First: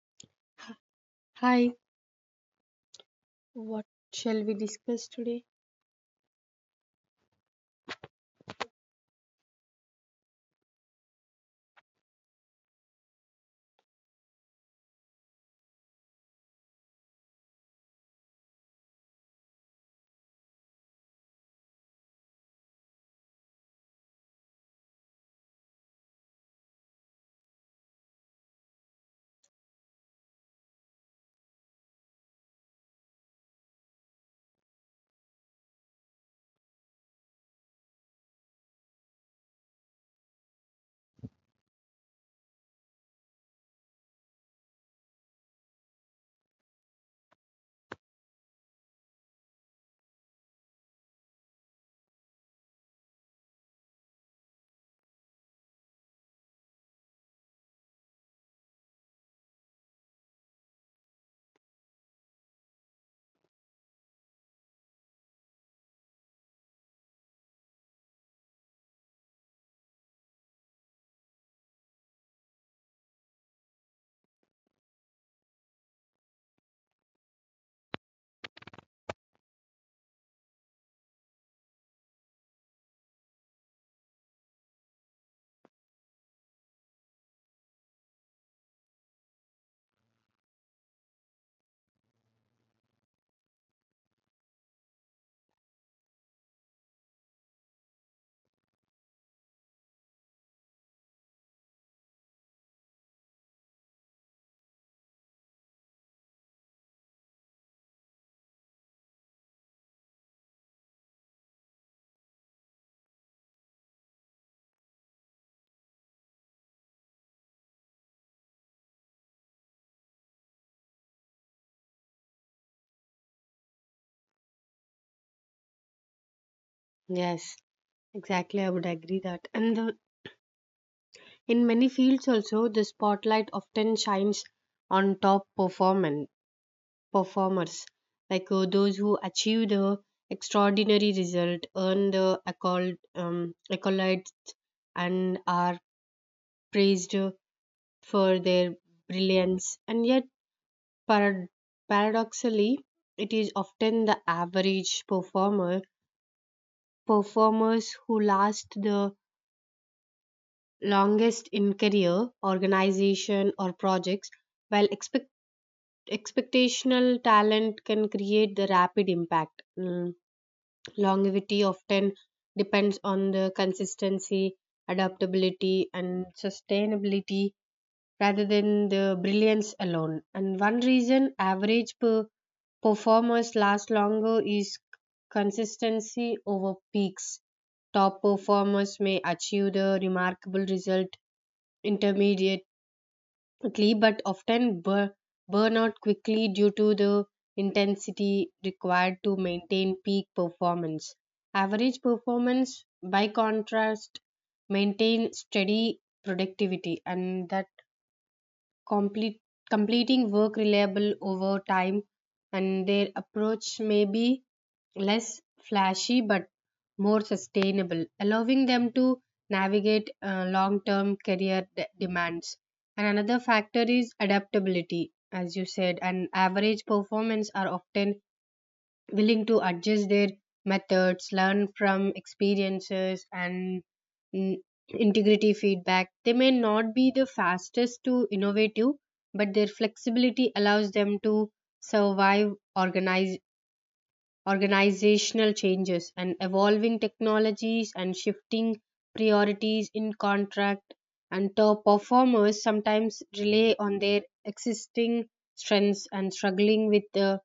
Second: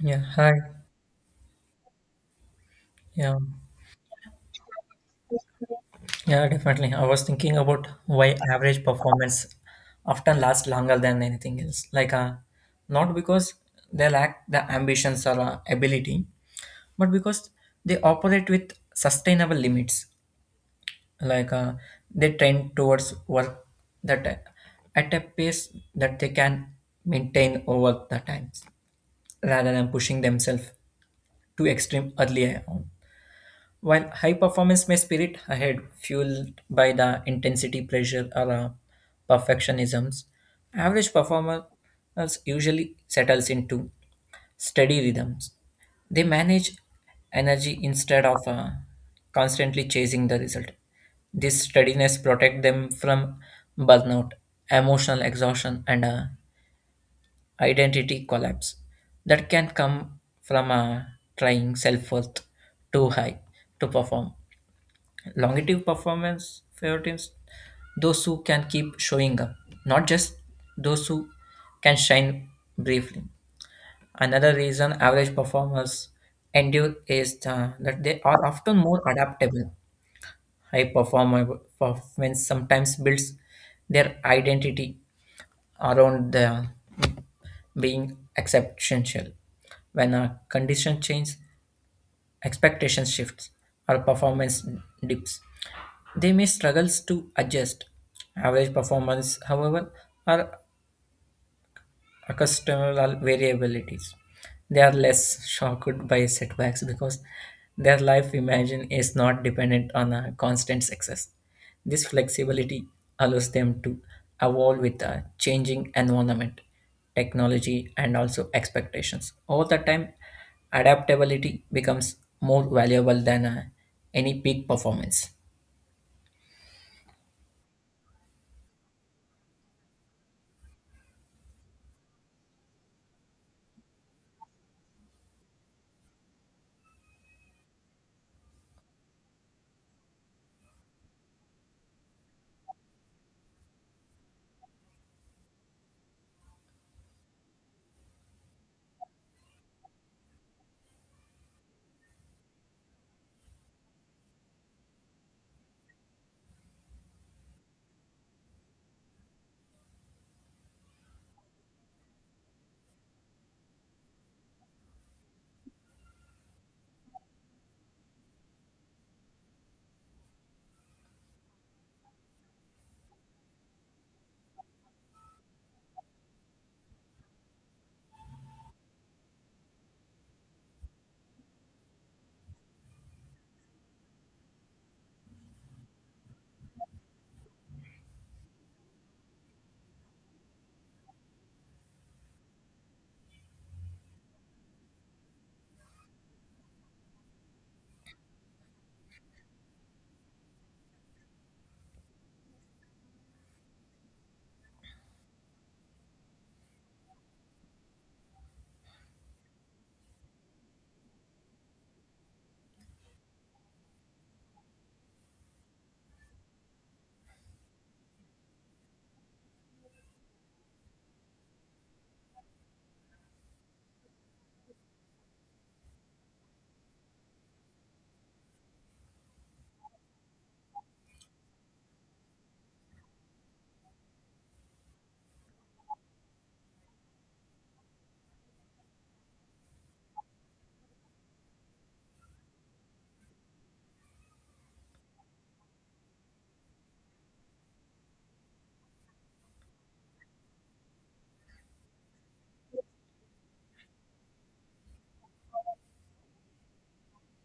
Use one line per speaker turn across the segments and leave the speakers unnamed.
Yeah, hi.
Hi,
Yeah,
what shall we discuss today?
yeah, definitely. I was thinking about why average performance often lasts longer than anything else. Not because they lack the ambitions or ability, but because they operate with sustainable limits. Like, uh, they trend towards work that at a pace that they can maintain over the times, rather than pushing themselves to extreme early on. While high performance may spirit ahead, fueled by the intensity, pressure, or perfectionisms, average performers usually settles into steady rhythms. They manage energy instead of constantly chasing the result. This steadiness protects them from burnout, emotional exhaustion, and identity collapse that can come from trying self worth too high to perform. Longevity performance favorites those who can keep showing up, not just those who can shine briefly. Another reason average performers endure is that they are often more adaptable. High performer performance sometimes builds their identity around the being exceptional. When a condition changes, expectation shifts, or performance dips. They may struggle to adjust. Average performance, however, are accustomal variabilities. They are less shocked by setbacks because their life imagine is not dependent on a constant success. This flexibility allows them to evolve with a changing environment, technology, and also expectations. Over the time, adaptability becomes more valuable than any peak performance.
Yes, exactly. I would agree that. And in many fields also, the spotlight often shines on top performan performers, those who achieve the extraordinary result, earn the accolades, and are praised for their brilliance, and yet parad- paradoxically, it is often the average performers who last the longest in career, organization, or projects, while expectational talent can create the rapid impact. Longevity often depends on the consistency, adaptability, and sustainability rather than the brilliance alone. And one reason average performers last longer is consistency over peaks. Top performers may achieve the remarkable result intermediately but often burn out quickly due to the intensity required to maintain peak performance. Average performance, by contrast, maintain steady productivity and that complete, completing work reliable over time, and their approach may be less flashy but more sustainable, allowing them to navigate long term career demands. And another factor is adaptability, as you said, and average performance are often willing to adjust their methods, learn from experiences, and mm, integrity feedback. They may not be the fastest to innovative, but their flexibility allows them to survive organizational changes and evolving technologies and shifting priorities in contract. And top performers sometimes rely on their existing strengths and struggling with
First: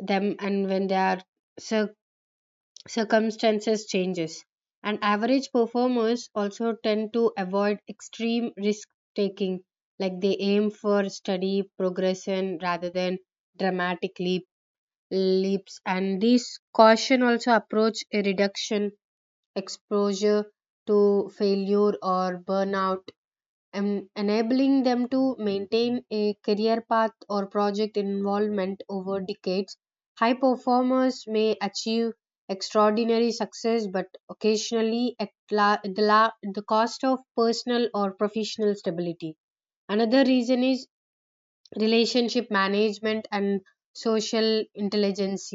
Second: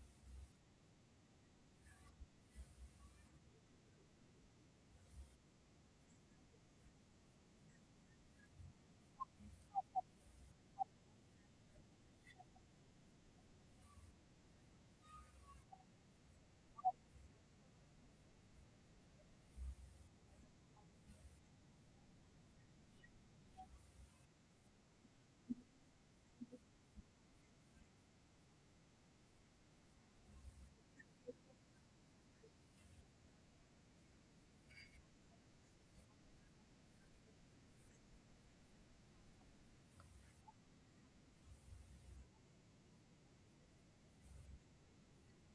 them, and when they are circ- circumstances changes and average performers also tend to avoid extreme risk taking, like they aim for steady progression rather than dramatic leaps, and this caution also approach a reduction exposure to failure or burnout, enabling them to maintain a career path or project involvement over decades. High performers may achieve extraordinary success, but occasionally at, la- at the cost of personal or professional stability. Another reason is relationship management and social intelligence.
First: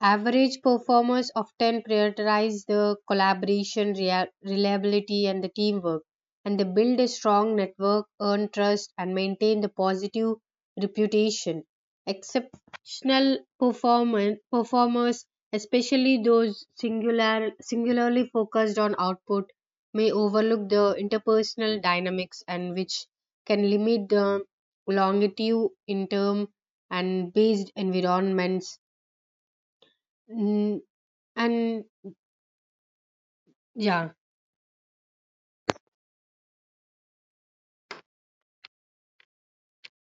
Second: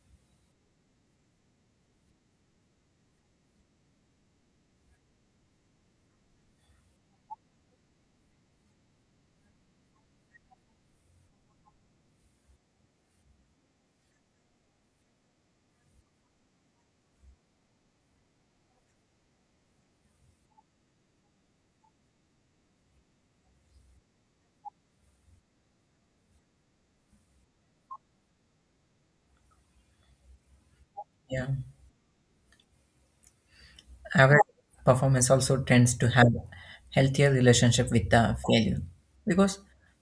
Average performers often prioritize the collaboration, reliability, and the teamwork, and they build a strong network, earn trust, and maintain the positive reputation. Exceptional performers, especially those singularly focused on output, may overlook the interpersonal dynamics, and which can limit the longitude in term and based environments. Mm,
Yeah.
and yeah
Average performance also tends to have healthier relationship with the failure because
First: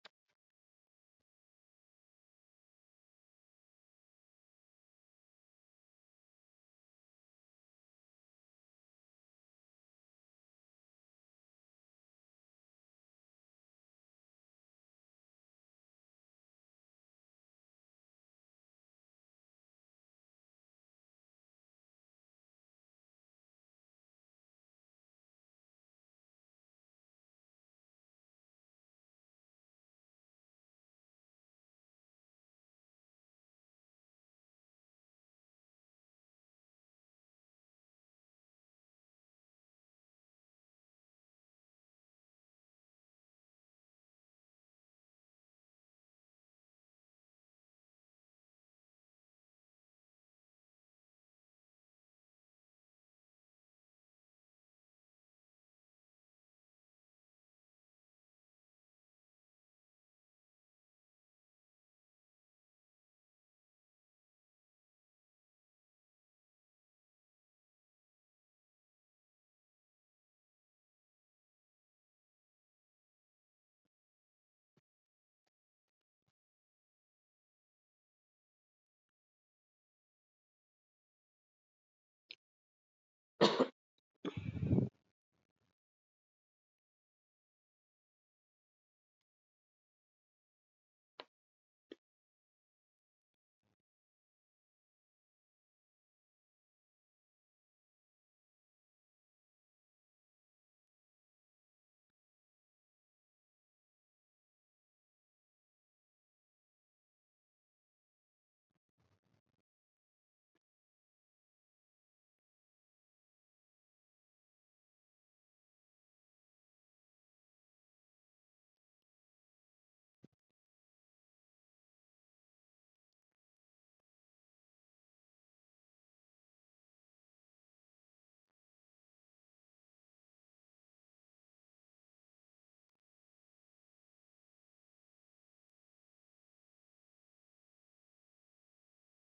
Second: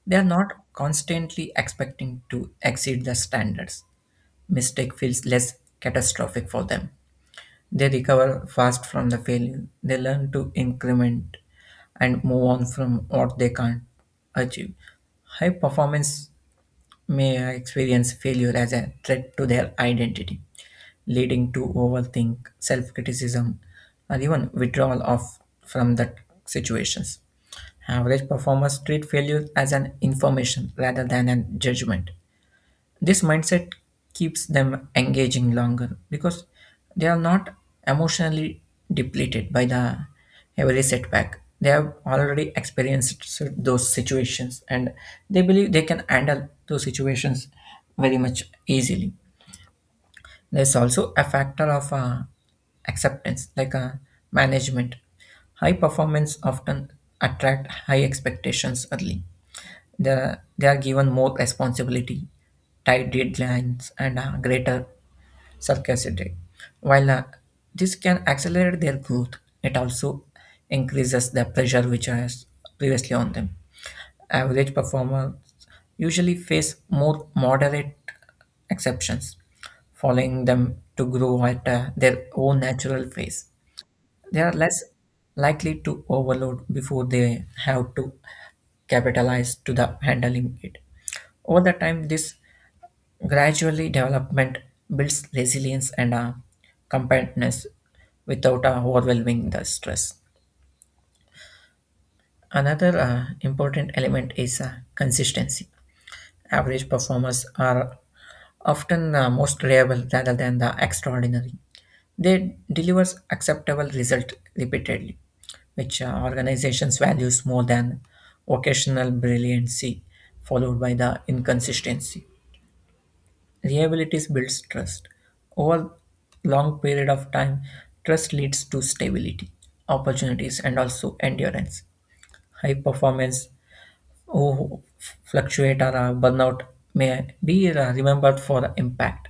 they are not constantly expecting to exceed the standards mistake feels less catastrophic for them. They recover fast from the failure. They learn to increment and move on from what they can't achieve. High performance may experience failure as a threat to their identity, leading to overthink, self criticism, or even withdrawal of, from that situations. Average performers treat failure as an information rather than a judgment. This mindset keeps them engaging longer because they are not emotionally depleted by the every setback. They have already experienced those situations and they believe they can handle those situations very much easily. There's also a factor of acceptance, management. High performance often attract high expectations early. They are given more responsibility, tight deadlines, and greater scarcity. While this can accelerate their growth, it also increases the pressure which was previously on them. Average performers usually face more moderate exceptions following them to grow at their own natural pace. They are less likely to overload before they have to capitalize to the handling it. Over the time, this gradually development builds resilience and compactness without overwhelming the stress. Another important element is consistency. Average performers are often most reliable rather than the extraordinary. They delivers acceptable result repeatedly, which organizations values more than occasional brilliancy, followed by the inconsistency. Reliability builds trust. Over long period of time, trust leads to stability, opportunities, and also endurance. High performance who fluctuate or burnout may be remembered for the impact.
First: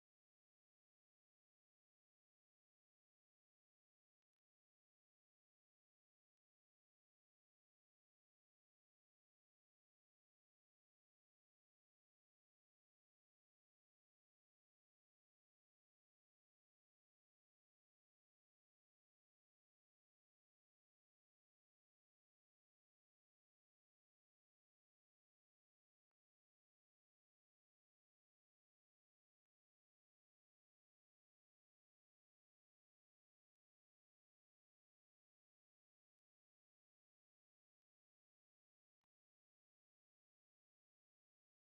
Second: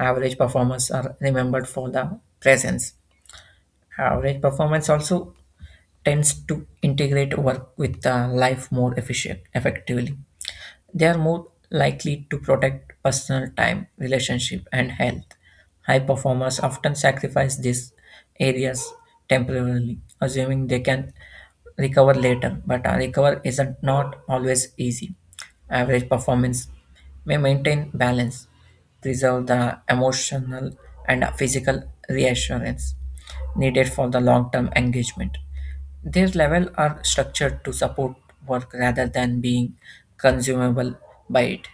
Average performers are remembered for the presence. Average performance also tends to integrate work with life effectively. They are more likely to protect personal time, relationship, and health. High performers often sacrifice these areas temporarily, assuming they can recover later, but a recover isn't not always easy. Average performance may maintain balance, preserve the emotional and physical reassurance needed for the long-term engagement. Their levels are structured to support work rather than being consumable by it.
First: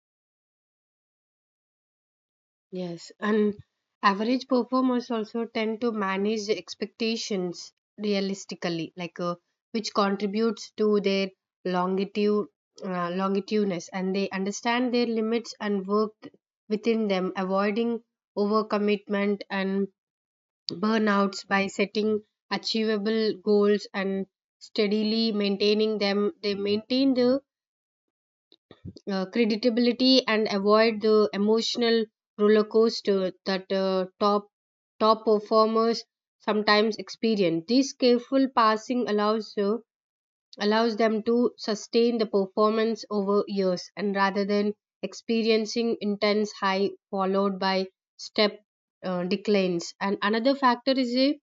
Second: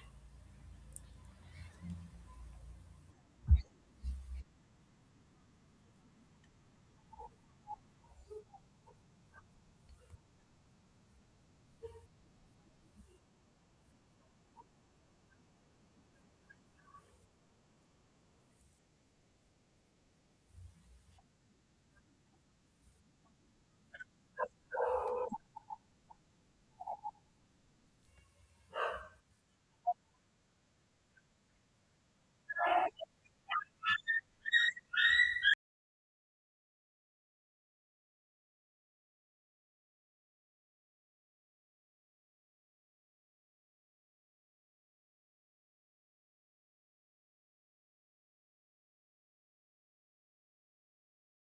yes and average performers also tend to manage the expectations realistically, like which contributes to their longitude, longitudinous, and they understand their limits and work within them, avoiding overcommitment and burnouts by setting achievable goals and steadily maintaining them. They maintain the creditability and avoid the emotional roller coaster that top performers sometimes experience. This careful passing allows them to sustain the performance over years, and rather than experiencing intense high followed by step declines. And another factor is a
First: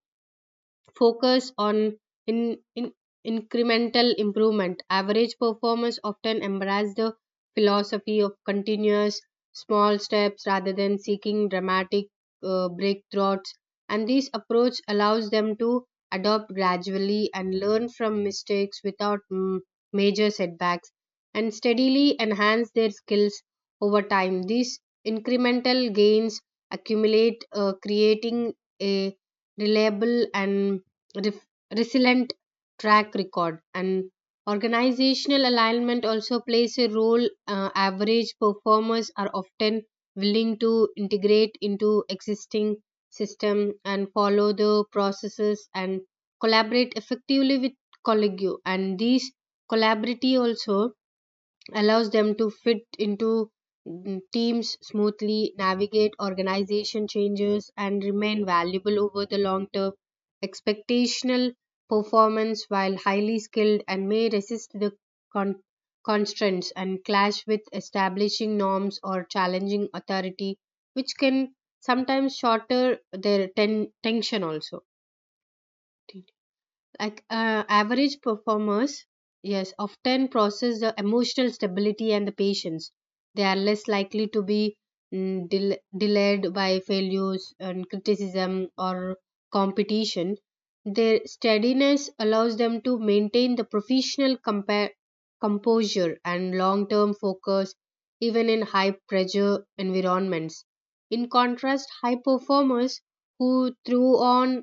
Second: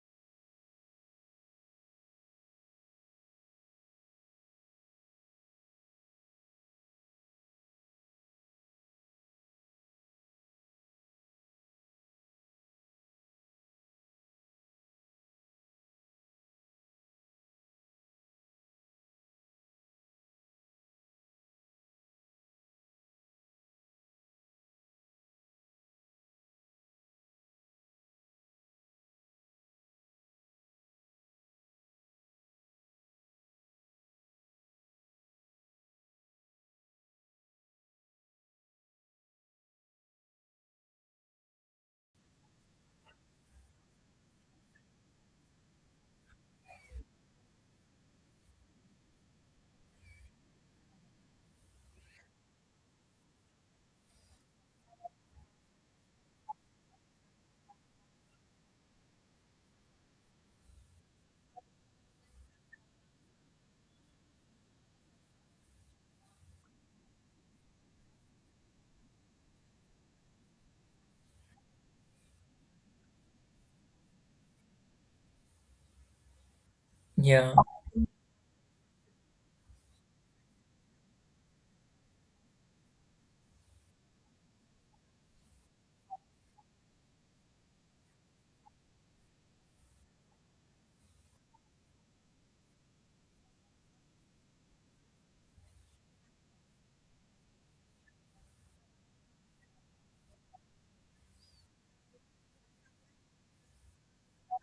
focus on in incremental improvement. Average performers often embrace the philosophy of continuous small steps rather than seeking dramatic breakthroughs, and this approach allows them to adopt gradually and learn from mistakes without major setbacks and steadily enhance their skills over time. These incremental gains accumulate, creating a reliable and ref- resilient track record, and organizational alignment also plays a role. Average performers are often willing to integrate into existing system and follow the processes and collaborate effectively with colleague, and these collaborative also allows them to fit into teams smoothly, navigate organization changes, and remain valuable over the long term. Expectational performance, while highly skilled, and may resist the con- constraints and clash with establishing norms or challenging authority, which can sometimes shorter their tension also, like
Yeah,
average performers yes often process the emotional stability and the patience. They are less likely to be mm, del- delayed by failures and criticism or competition. Their steadiness allows them to maintain the professional composure and long term focus even in high pressure environments. In contrast, high performers who throw on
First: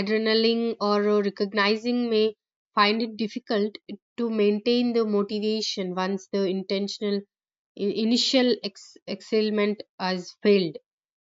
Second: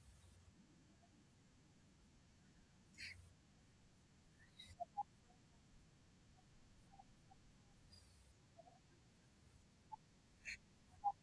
adrenaline or recognizing may find it difficult to maintain the motivation once the intentional initial excitement has failed.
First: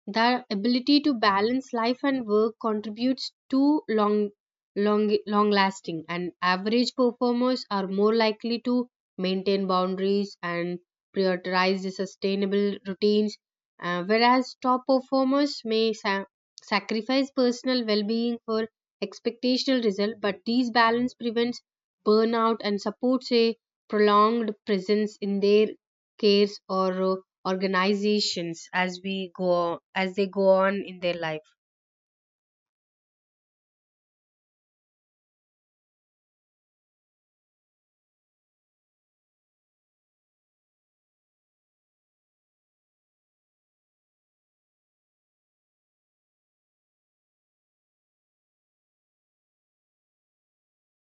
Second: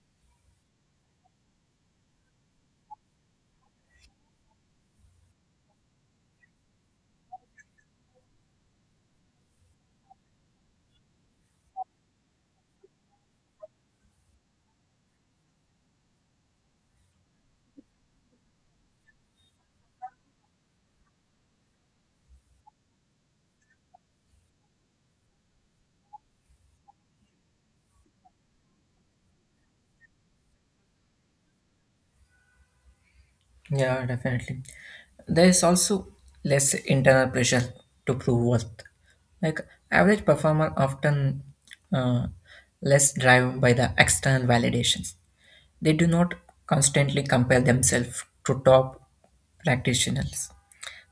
Their ability to balance life and work contributes to long lasting. And average performers are more likely to maintain boundaries and prioritize the sustainable routines, whereas top performers may sacrifice personal well-being for expectational result. But these balance prevents burnout and supports a prolonged presence in their cares or organizations, as they go on in their life.
yeah, definitely. There is also less internal pressure to prove worth. Like average performer often uh, less driven by the external validations. They do not constantly compare themselves to top practitioners.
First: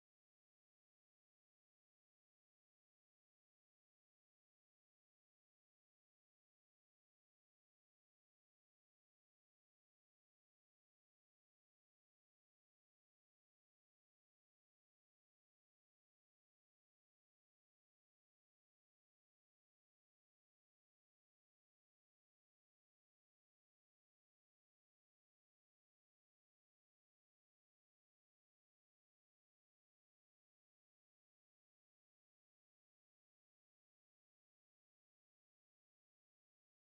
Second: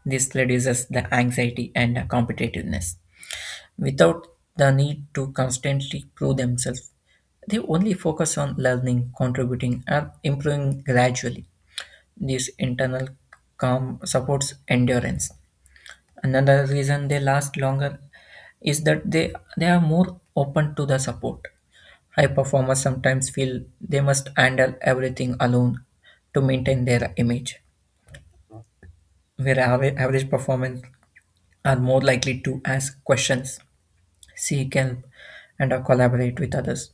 This reduces the anxiety and competitiveness. Without the need to constantly prove themselves, they only focus on learning, contributing, and improving gradually. This internal calm supports endurance. Another reason they last longer is that they are more open to the support. High performers sometimes feel they must handle everything alone to maintain their image, where average performers are more likely to ask questions, seek help, and collaborate with others.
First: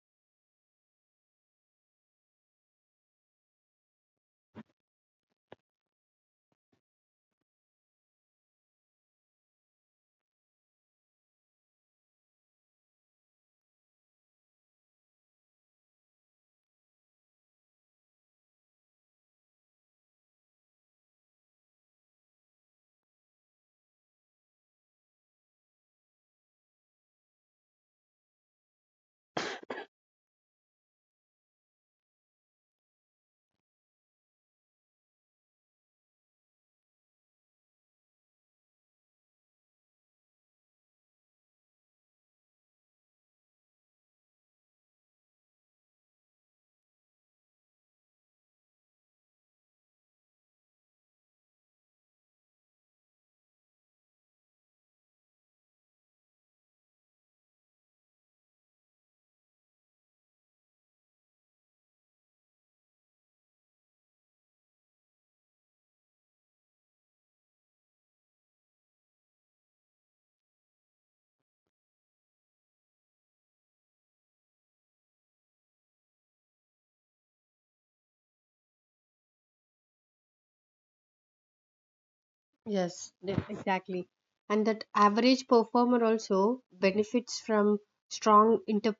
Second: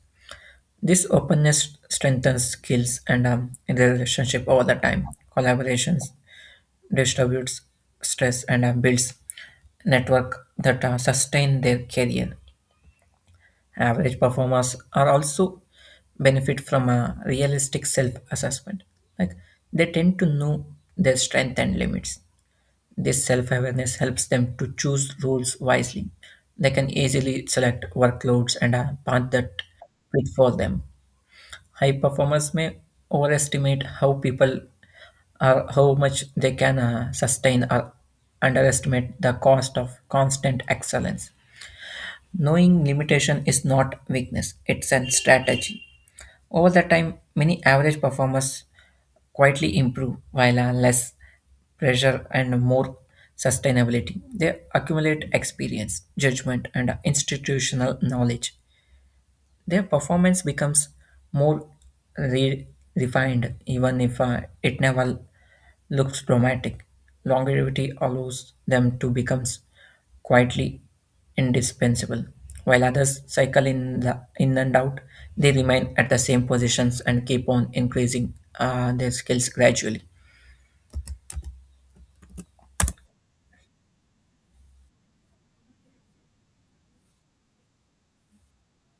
This openness strengthens skills and in the relationship over the time. Collaborations distributes stress and builds network that sustain their career. Average performers are also benefit from a realistic self-assessment. Like they tend to know their strength and limits. This self-awareness helps them to choose roles wisely. They can easily select workloads and a path that fit for them. High performers may overestimate how people or how much they can sustain or underestimate the cost of constant excellence. Knowing limitation is not weakness, it's a strategy. Over the time, many average performers quietly improve while less pressure and more sustainability. They accumulate experience, judgment, and institutional knowledge. Their performance becomes more re- refined, even if it never looks dramatic. Longevity allows them to become quietly indispensable. While others cycle in, in and out, they remain at the same positions and keep on increasing their skills gradually.
Yes, definitely. Exactly. And that average performer also benefits from strong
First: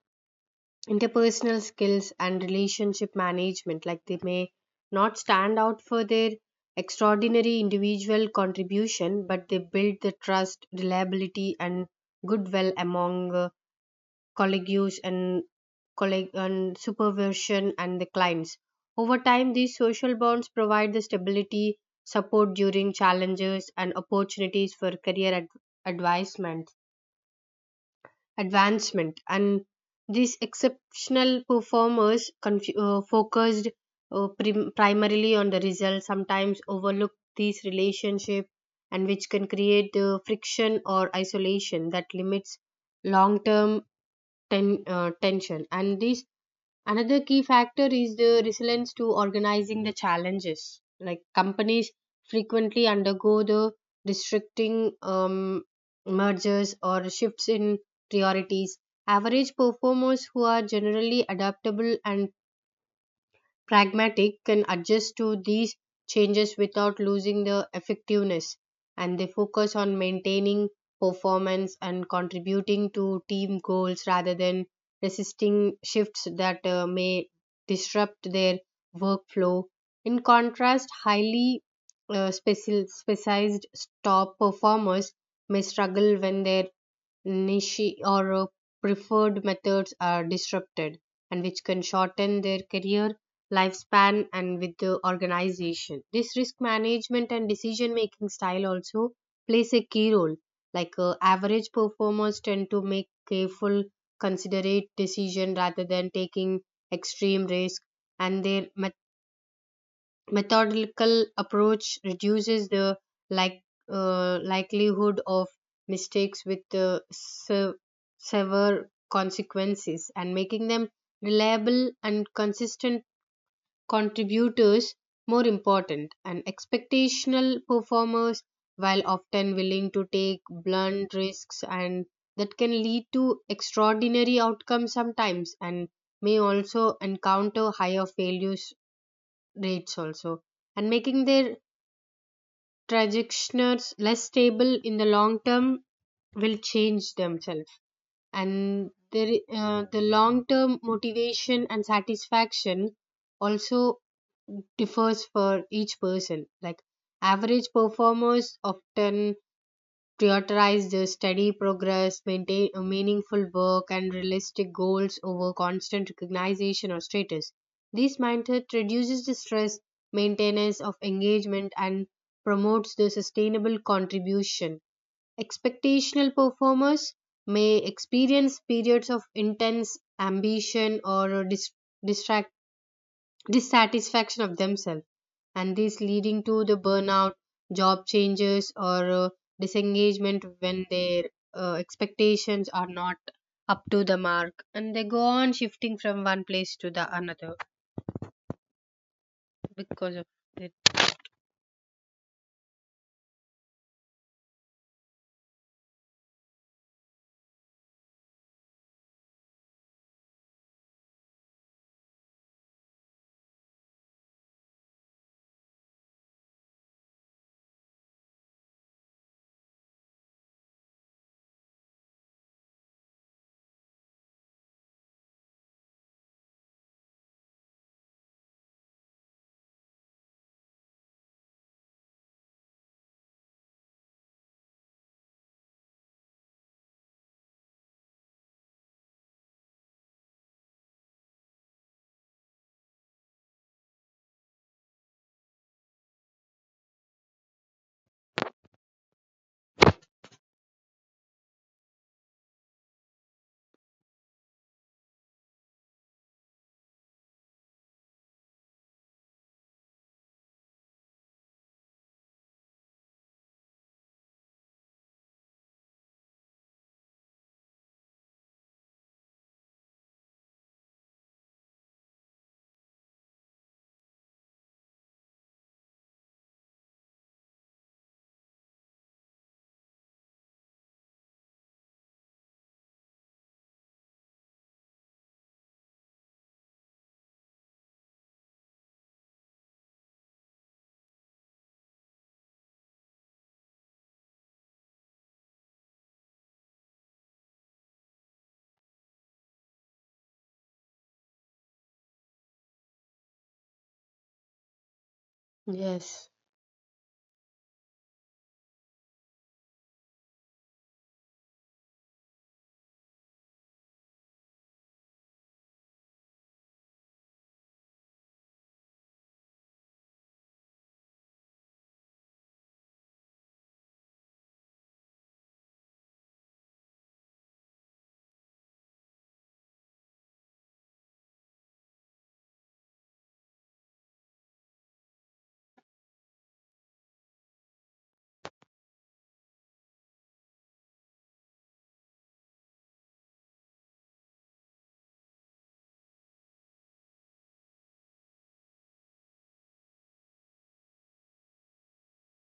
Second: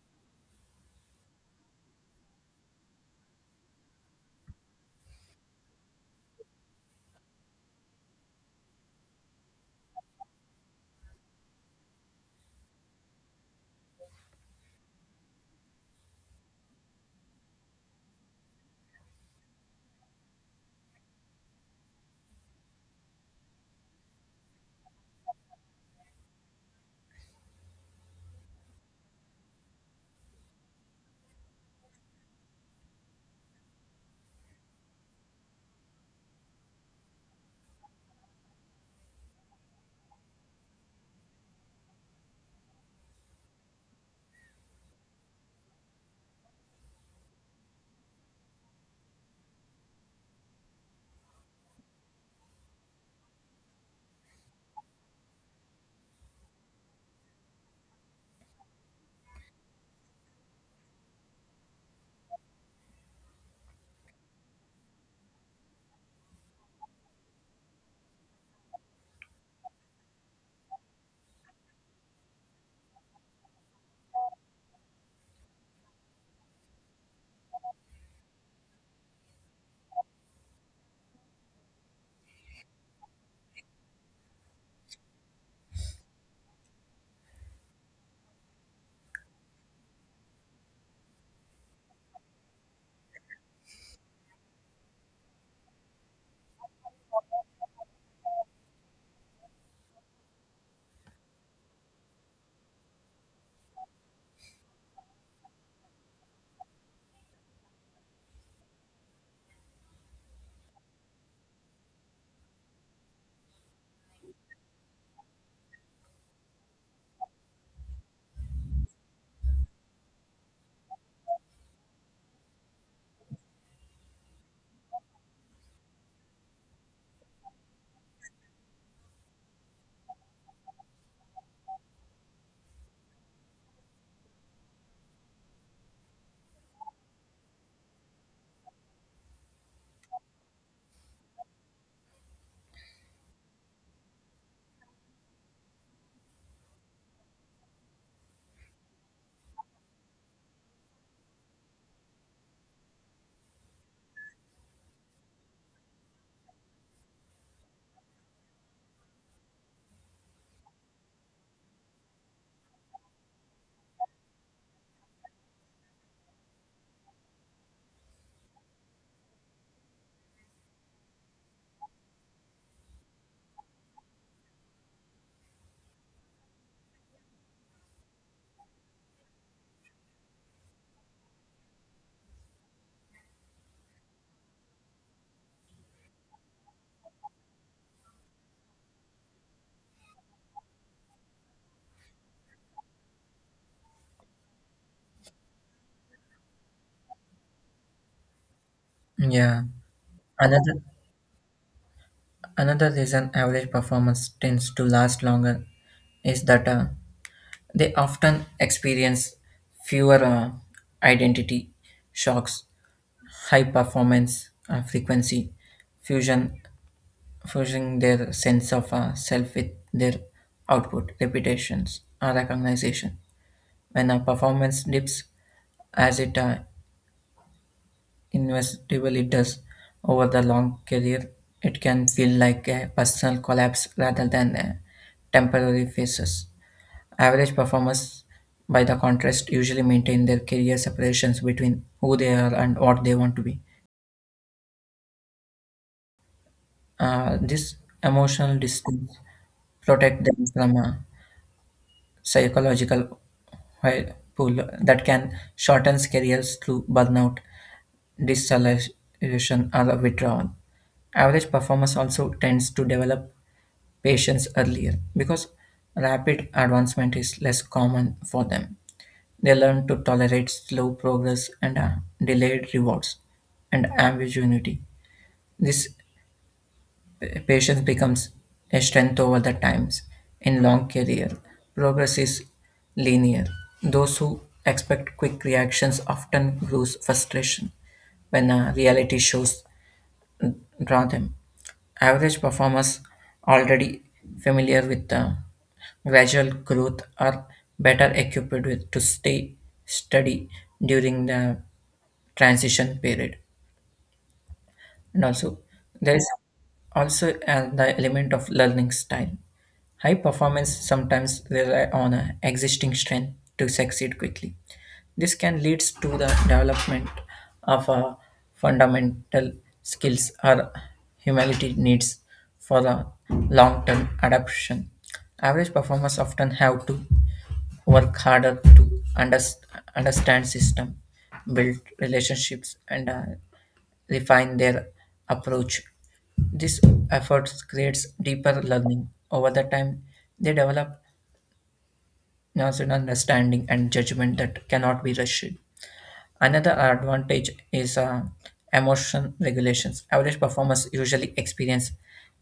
interpersonal skills and relationship management, like they may not stand out for their extraordinary individual contribution, but they build the trust, reliability, and goodwill among colleagues and colleague and supervision and the clients. Over time, these social bonds provide the stability, support during challenges, and opportunities for career advancement. advancement. And these exceptional performers, focused primarily on the results, sometimes overlook these relationships, and which can create friction or isolation that limits long term tension. And this another key factor is the resilience to organizing the challenges, like companies frequently undergo the restricting, mergers, or shifts in priorities. Average performers, who are generally adaptable and pragmatic, can adjust to these changes without losing their effectiveness, and they focus on maintaining performance and contributing to team goals rather than resisting shifts that may disrupt their workflow. In contrast, highly specialized top performers may struggle when their niche or preferred methods are disrupted, and which can shorten their career lifespan and with the organization. This risk management and decision making style also plays a key role, like average performers tend to make careful considerate decision rather than taking extreme risk, and their methodical approach reduces the like likelihood of mistakes with severe consequences, and making them reliable and consistent contributors. More important, and expectational performers, while often willing to take blunt risks, and that can lead to extraordinary outcomes sometimes, and may also encounter higher failures rates also, and making their trajectories less stable in the long term, will change themselves. And there, the long term motivation and satisfaction also differs for each person. Like average performers often prioritize the steady progress, maintain a meaningful work, and realistic goals over constant recognition or status. This mindset reduces the stress, maintenance of engagement, and promotes the sustainable contribution. Expectational performers may experience periods of intense ambition or distraction, dissatisfaction of themselves, and this leading to the burnout, job changes, or disengagement, when their expectations are not up to the mark, and they go on shifting from one place to the another
Yeah.
because of it.
Another another reason average performance tends to last longer is that they often experience fewer identity shocks, high performance fusion, fusing their sense of self with their output, reputations, or recognition. When a performance dips, as it inevitably does over the long career, it can feel like a personal collapse rather than a temporary phases. Average performers, by the contrast, usually maintain their career separations between who they are and what they want to be. This emotional distance protect them from psychological whirlpool that can shorten careers through burnout, disillusion, or withdrawal. Average performance also tends to develop patience earlier because rapid advancement is less common for them. They learn to tolerate slow progress and delayed rewards and ambiguity. This patience becomes a strength over the times. In long career, progress is linear. Those who expect quick reactions often lose frustration when reality shows draw them. Average performers already familiar with gradual growth are better equipped with, to stay steady during the transition period. And also, there is
Yes,
also the element of learning style. High performance sometimes rely on a existing strength to succeed quickly. This can lead to the development of fundamental skills or humility needs for the long-term adaptation. Average performers often have to work harder to understand system, build relationships, and refine their approach. This effort creates deeper learning. Over the time, they develop nuanced understanding and judgment that cannot be rushed. Another advantage is emotion regulations. Average performers usually experience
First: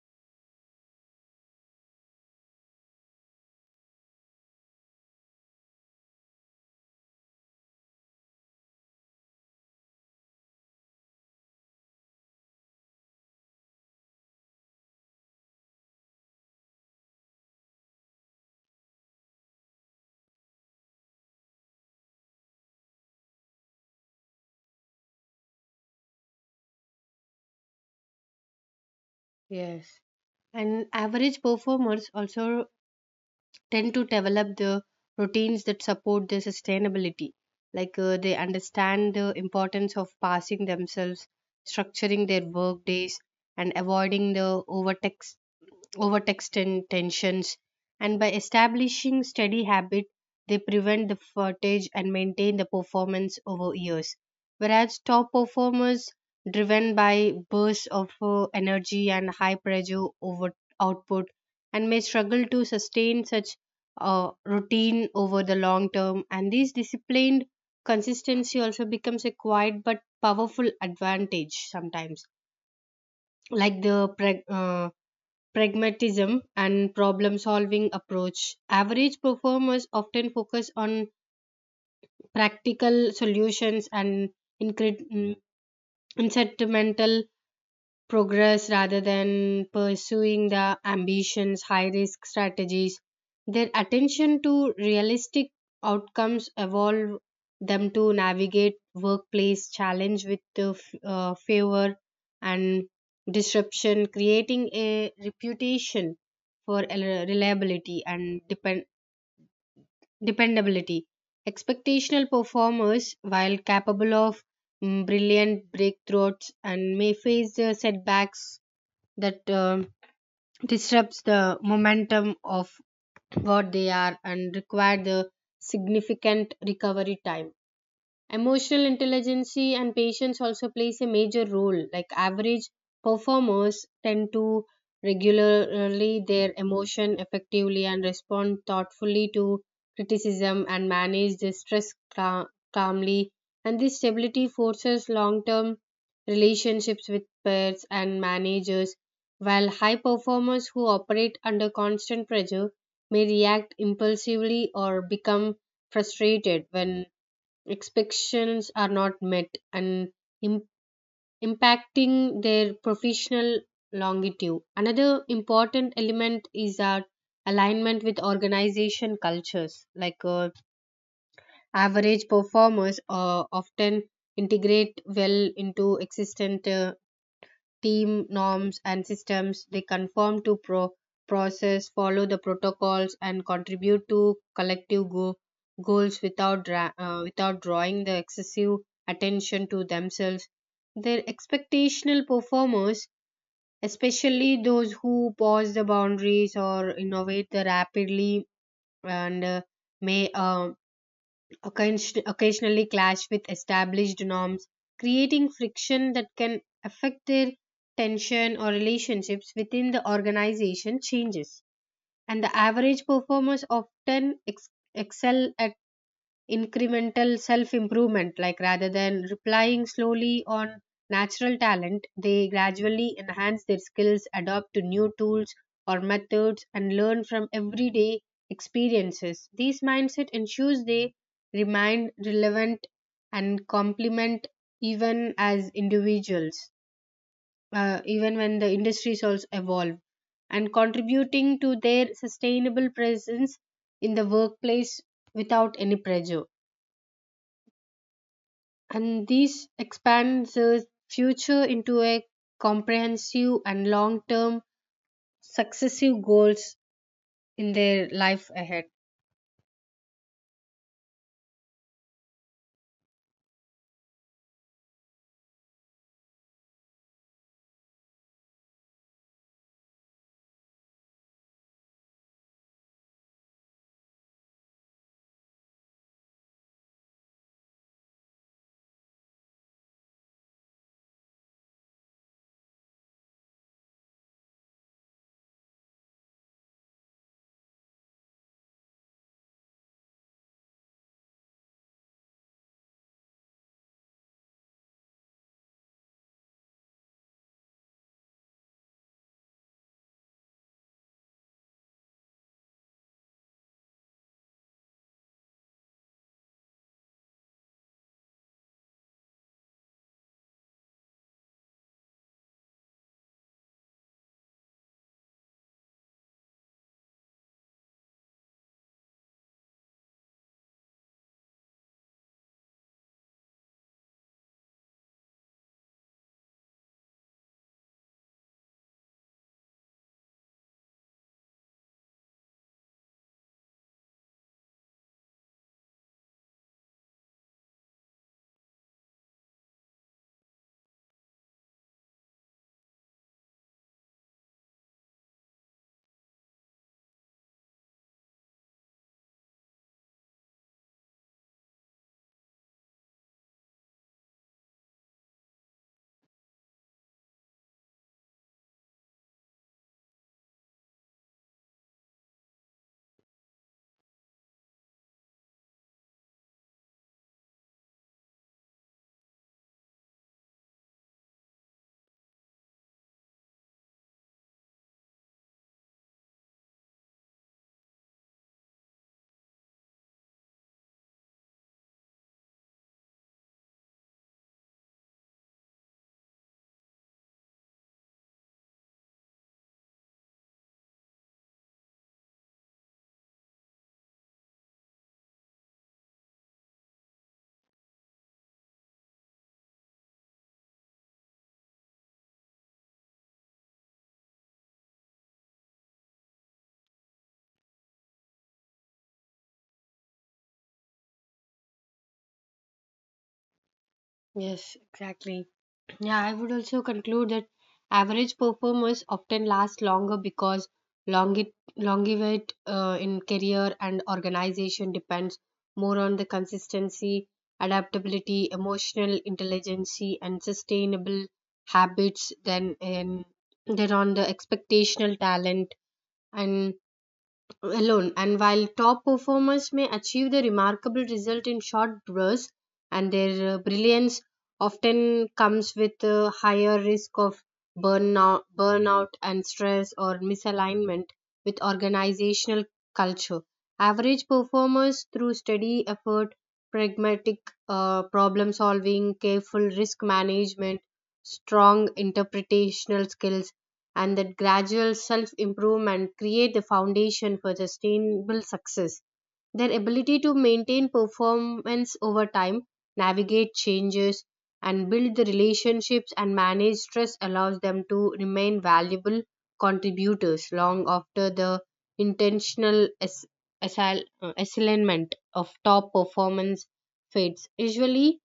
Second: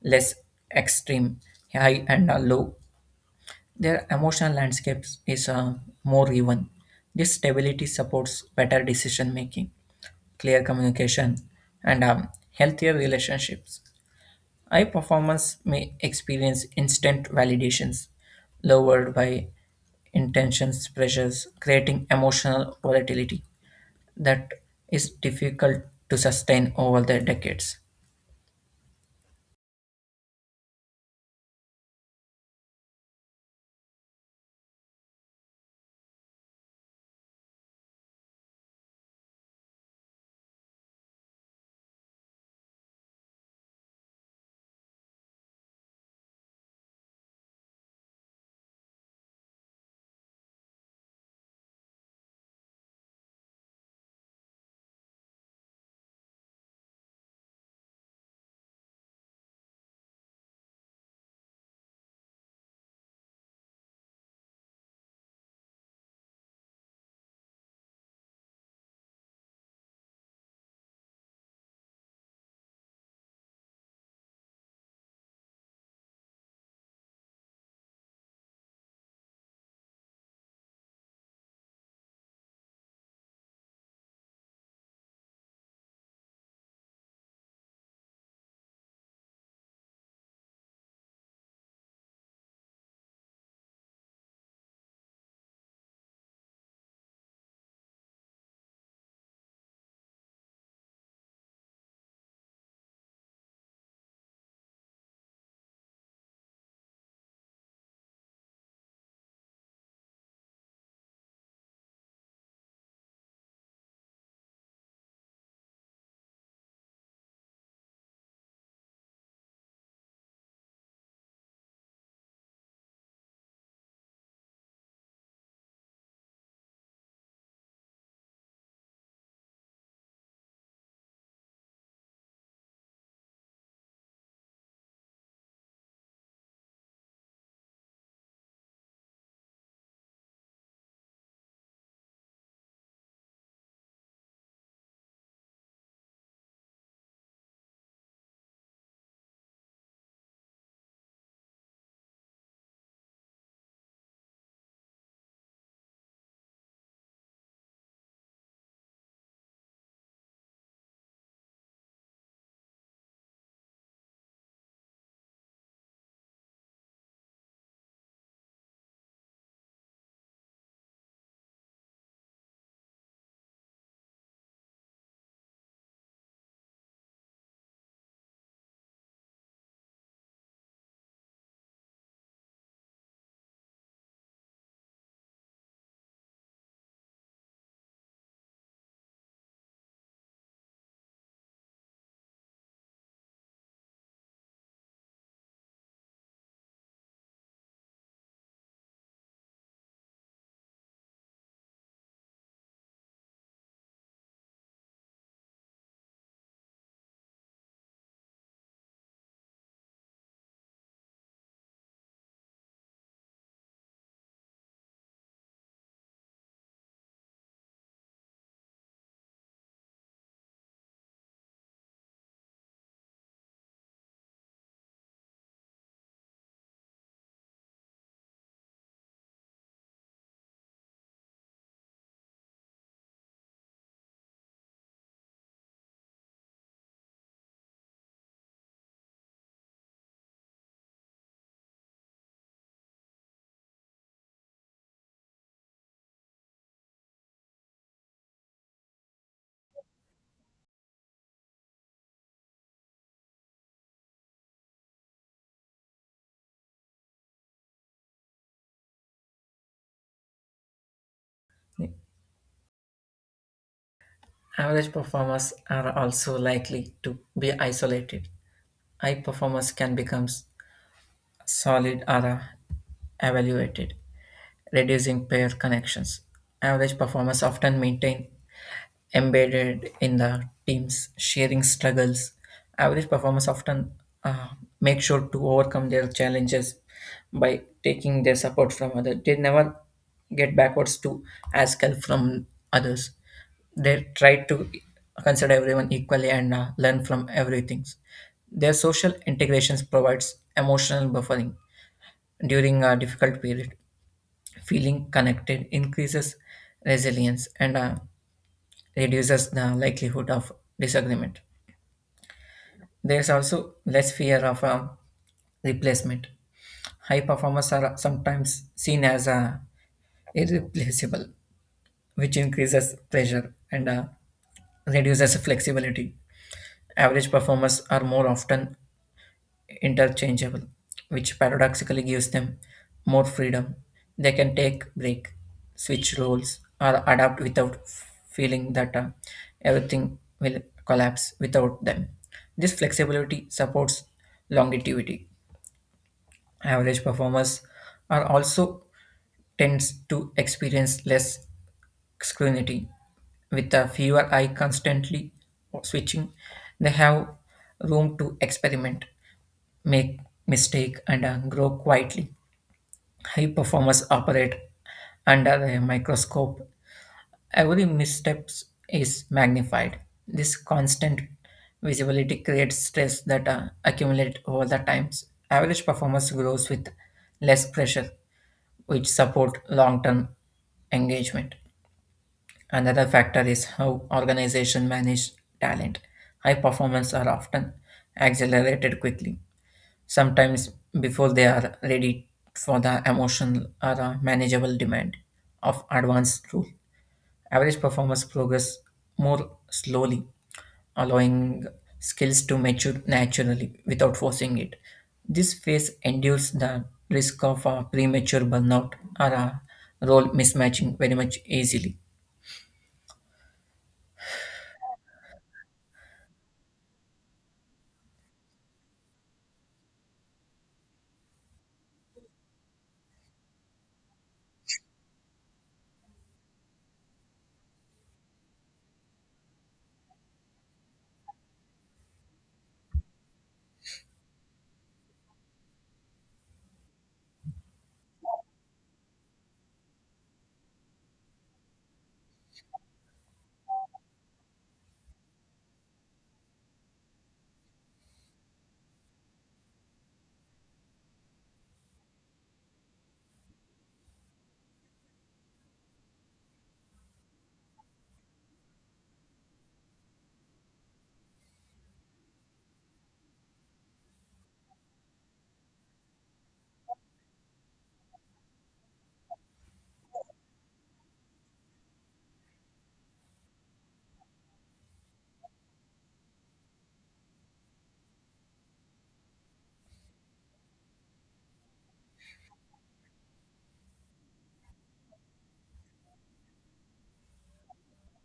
less extreme, high and low. Their emotional landscape is more even. This stability supports better decision making, clear communication, and healthier relationships. High performance may experience instant validations lowered by intentions pressures, creating emotional volatility that is difficult to sustain over the decades.
yes, and average performers also tend to develop the routines that support their sustainability, like they understand the importance of passing themselves, structuring their work days, and avoiding the overtax overtext and tensions. And by establishing steady habit, they prevent the fatigue and maintain the performance over years, whereas top performers driven by bursts of energy and high pressure over output, and may struggle to sustain such routine over the long term. And this disciplined consistency also becomes a quiet but powerful advantage sometimes, like the pragmatism and problem solving approach. Average performers often focus on practical solutions and incre- mm, incremental progress rather than pursuing the ambitions, high risk strategies. Their attention to realistic outcomes evolve them to navigate workplace challenge with the favor and disruption, creating a reputation for reliability and dependability. Expectational performers, while capable of brilliant breakthroughs, and may face setbacks that disrupts the momentum of what they are and require the significant recovery time. Emotional intelligence and patience also plays a major role. Like average performers tend to regularly their emotion effectively and respond thoughtfully to criticism and manage the stress calmly. And this stability forces long-term relationships with peers and managers, while high performers who operate under constant pressure may react impulsively or become frustrated when expectations are not met, and im- impacting their professional longevity. Another important element is our alignment with organization cultures. Like average performers often integrate well into existent team norms and systems. They conform to process, follow the protocols, and contribute to collective goals without drawing the excessive attention to themselves. Their expectational performers, especially those who pause the boundaries or innovate the rapidly, and may occasionally clash with established norms, creating friction that can affect their tension or relationships within the organization changes. And the average performers often excel at incremental self improvement, like rather than replying slowly on natural talent, they gradually enhance their skills, adopt to new tools or methods, and learn from everyday experiences. These mindset ensures they remain relevant and complement even as individuals, even when the industries also evolve, and contributing to their sustainable presence in the workplace without any pressure. And this expands the future into a comprehensive and long term successive goals in their life ahead.
Average performers are also likely to be isolated. High performers can become solid or evaluated, reducing pair connections. Average performers often maintain embedded in the team's sharing struggles. Average performers often uh, make sure to overcome their challenges by taking their support from others. They never get backwards to ask help from others. They try to consider everyone equally and learn from everything. Their social integrations provides emotional buffering during a difficult period. Feeling connected increases resilience and reduces the likelihood of disagreement. There's also less fear of replacement. High performers are sometimes seen as irreplaceable, which increases pressure and reduces flexibility. Average performers are more often interchangeable, which paradoxically gives them more freedom. They can take break, switch roles, or adapt without feeling that everything will collapse without them. This flexibility supports longevity. Average performers are also tends to experience less scrutiny. With a fewer eye constantly switching, they have room to experiment, make mistake and grow quietly. High performers operate under a microscope. Every misstep is magnified. This constant visibility creates stress that accumulate over the times. Average performance grows with less pressure, which support long-term engagement. Another factor is how organizations manage talent. High performance are often accelerated quickly sometimes before they are ready for the emotional or manageable demand of advanced rule. Average performers progress more slowly, allowing skills to mature naturally without forcing it. This phase endures the risk of premature burnout or role mismatching very much easily.
Yes, exactly. Yeah, I would also conclude that average performers often last longer because longevity, in career and organization, depends more on the consistency, adaptability, emotional intelligence, and sustainable habits than on the expectational talent and alone. And while top performers may achieve the remarkable result in short bursts, and their brilliance often comes with a higher risk of burnout and stress or misalignment with organizational culture, average performers, through steady effort, pragmatic problem solving, careful risk management, strong interpretational skills, and that gradual self improvement, create the foundation for sustainable success. Their ability to maintain performance over time, navigate changes, and build the relationships, and manage stress allows them to remain valuable contributors long after the intentional assignment of top performance fades. Usually,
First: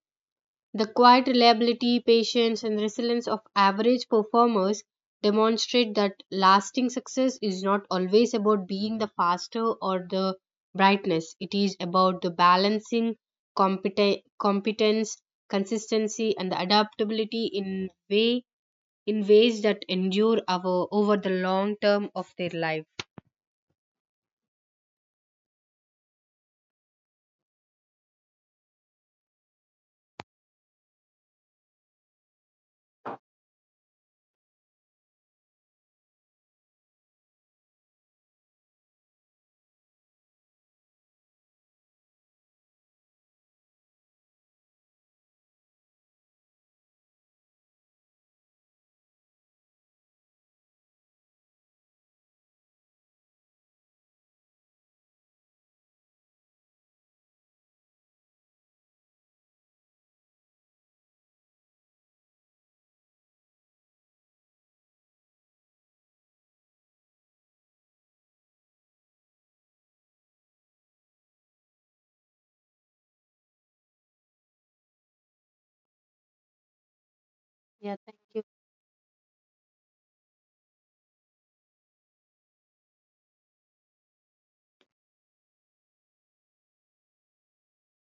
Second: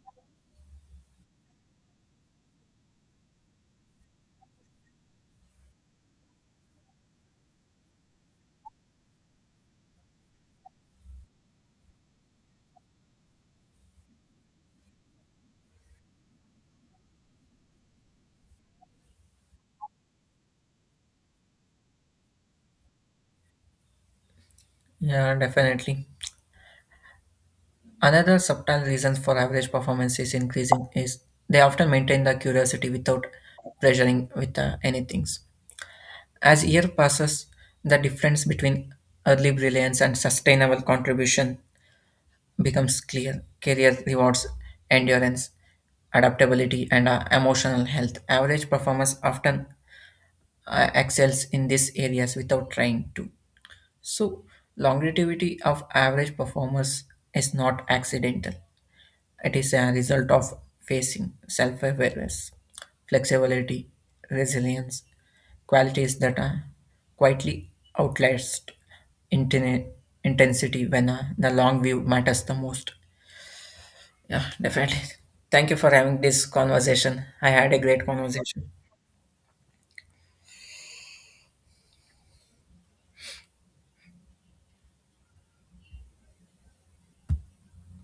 the quiet reliability, patience, and resilience of average performers demonstrate that lasting success is not always about being the faster or the brightness. It is about the balancing competence, consistency, and the adaptability in ways that endure over the long term of their life.
Yeah, definitely. Another subtle reason for average performance is increasing is they often maintain the curiosity without pressuring with anything. As year passes, the difference between early brilliance and sustainable contribution becomes clear. Career rewards endurance, adaptability, and emotional health. Average performers often excels in these areas without trying to. So, longevity of average performers is not accidental. It is a result of facing self awareness, flexibility, resilience, qualities that are quietly outlast inten- intensity when the long view matters the most. Yeah, definitely. Thank you for having this conversation. I had a
Yeah,
great
thank you.
conversation.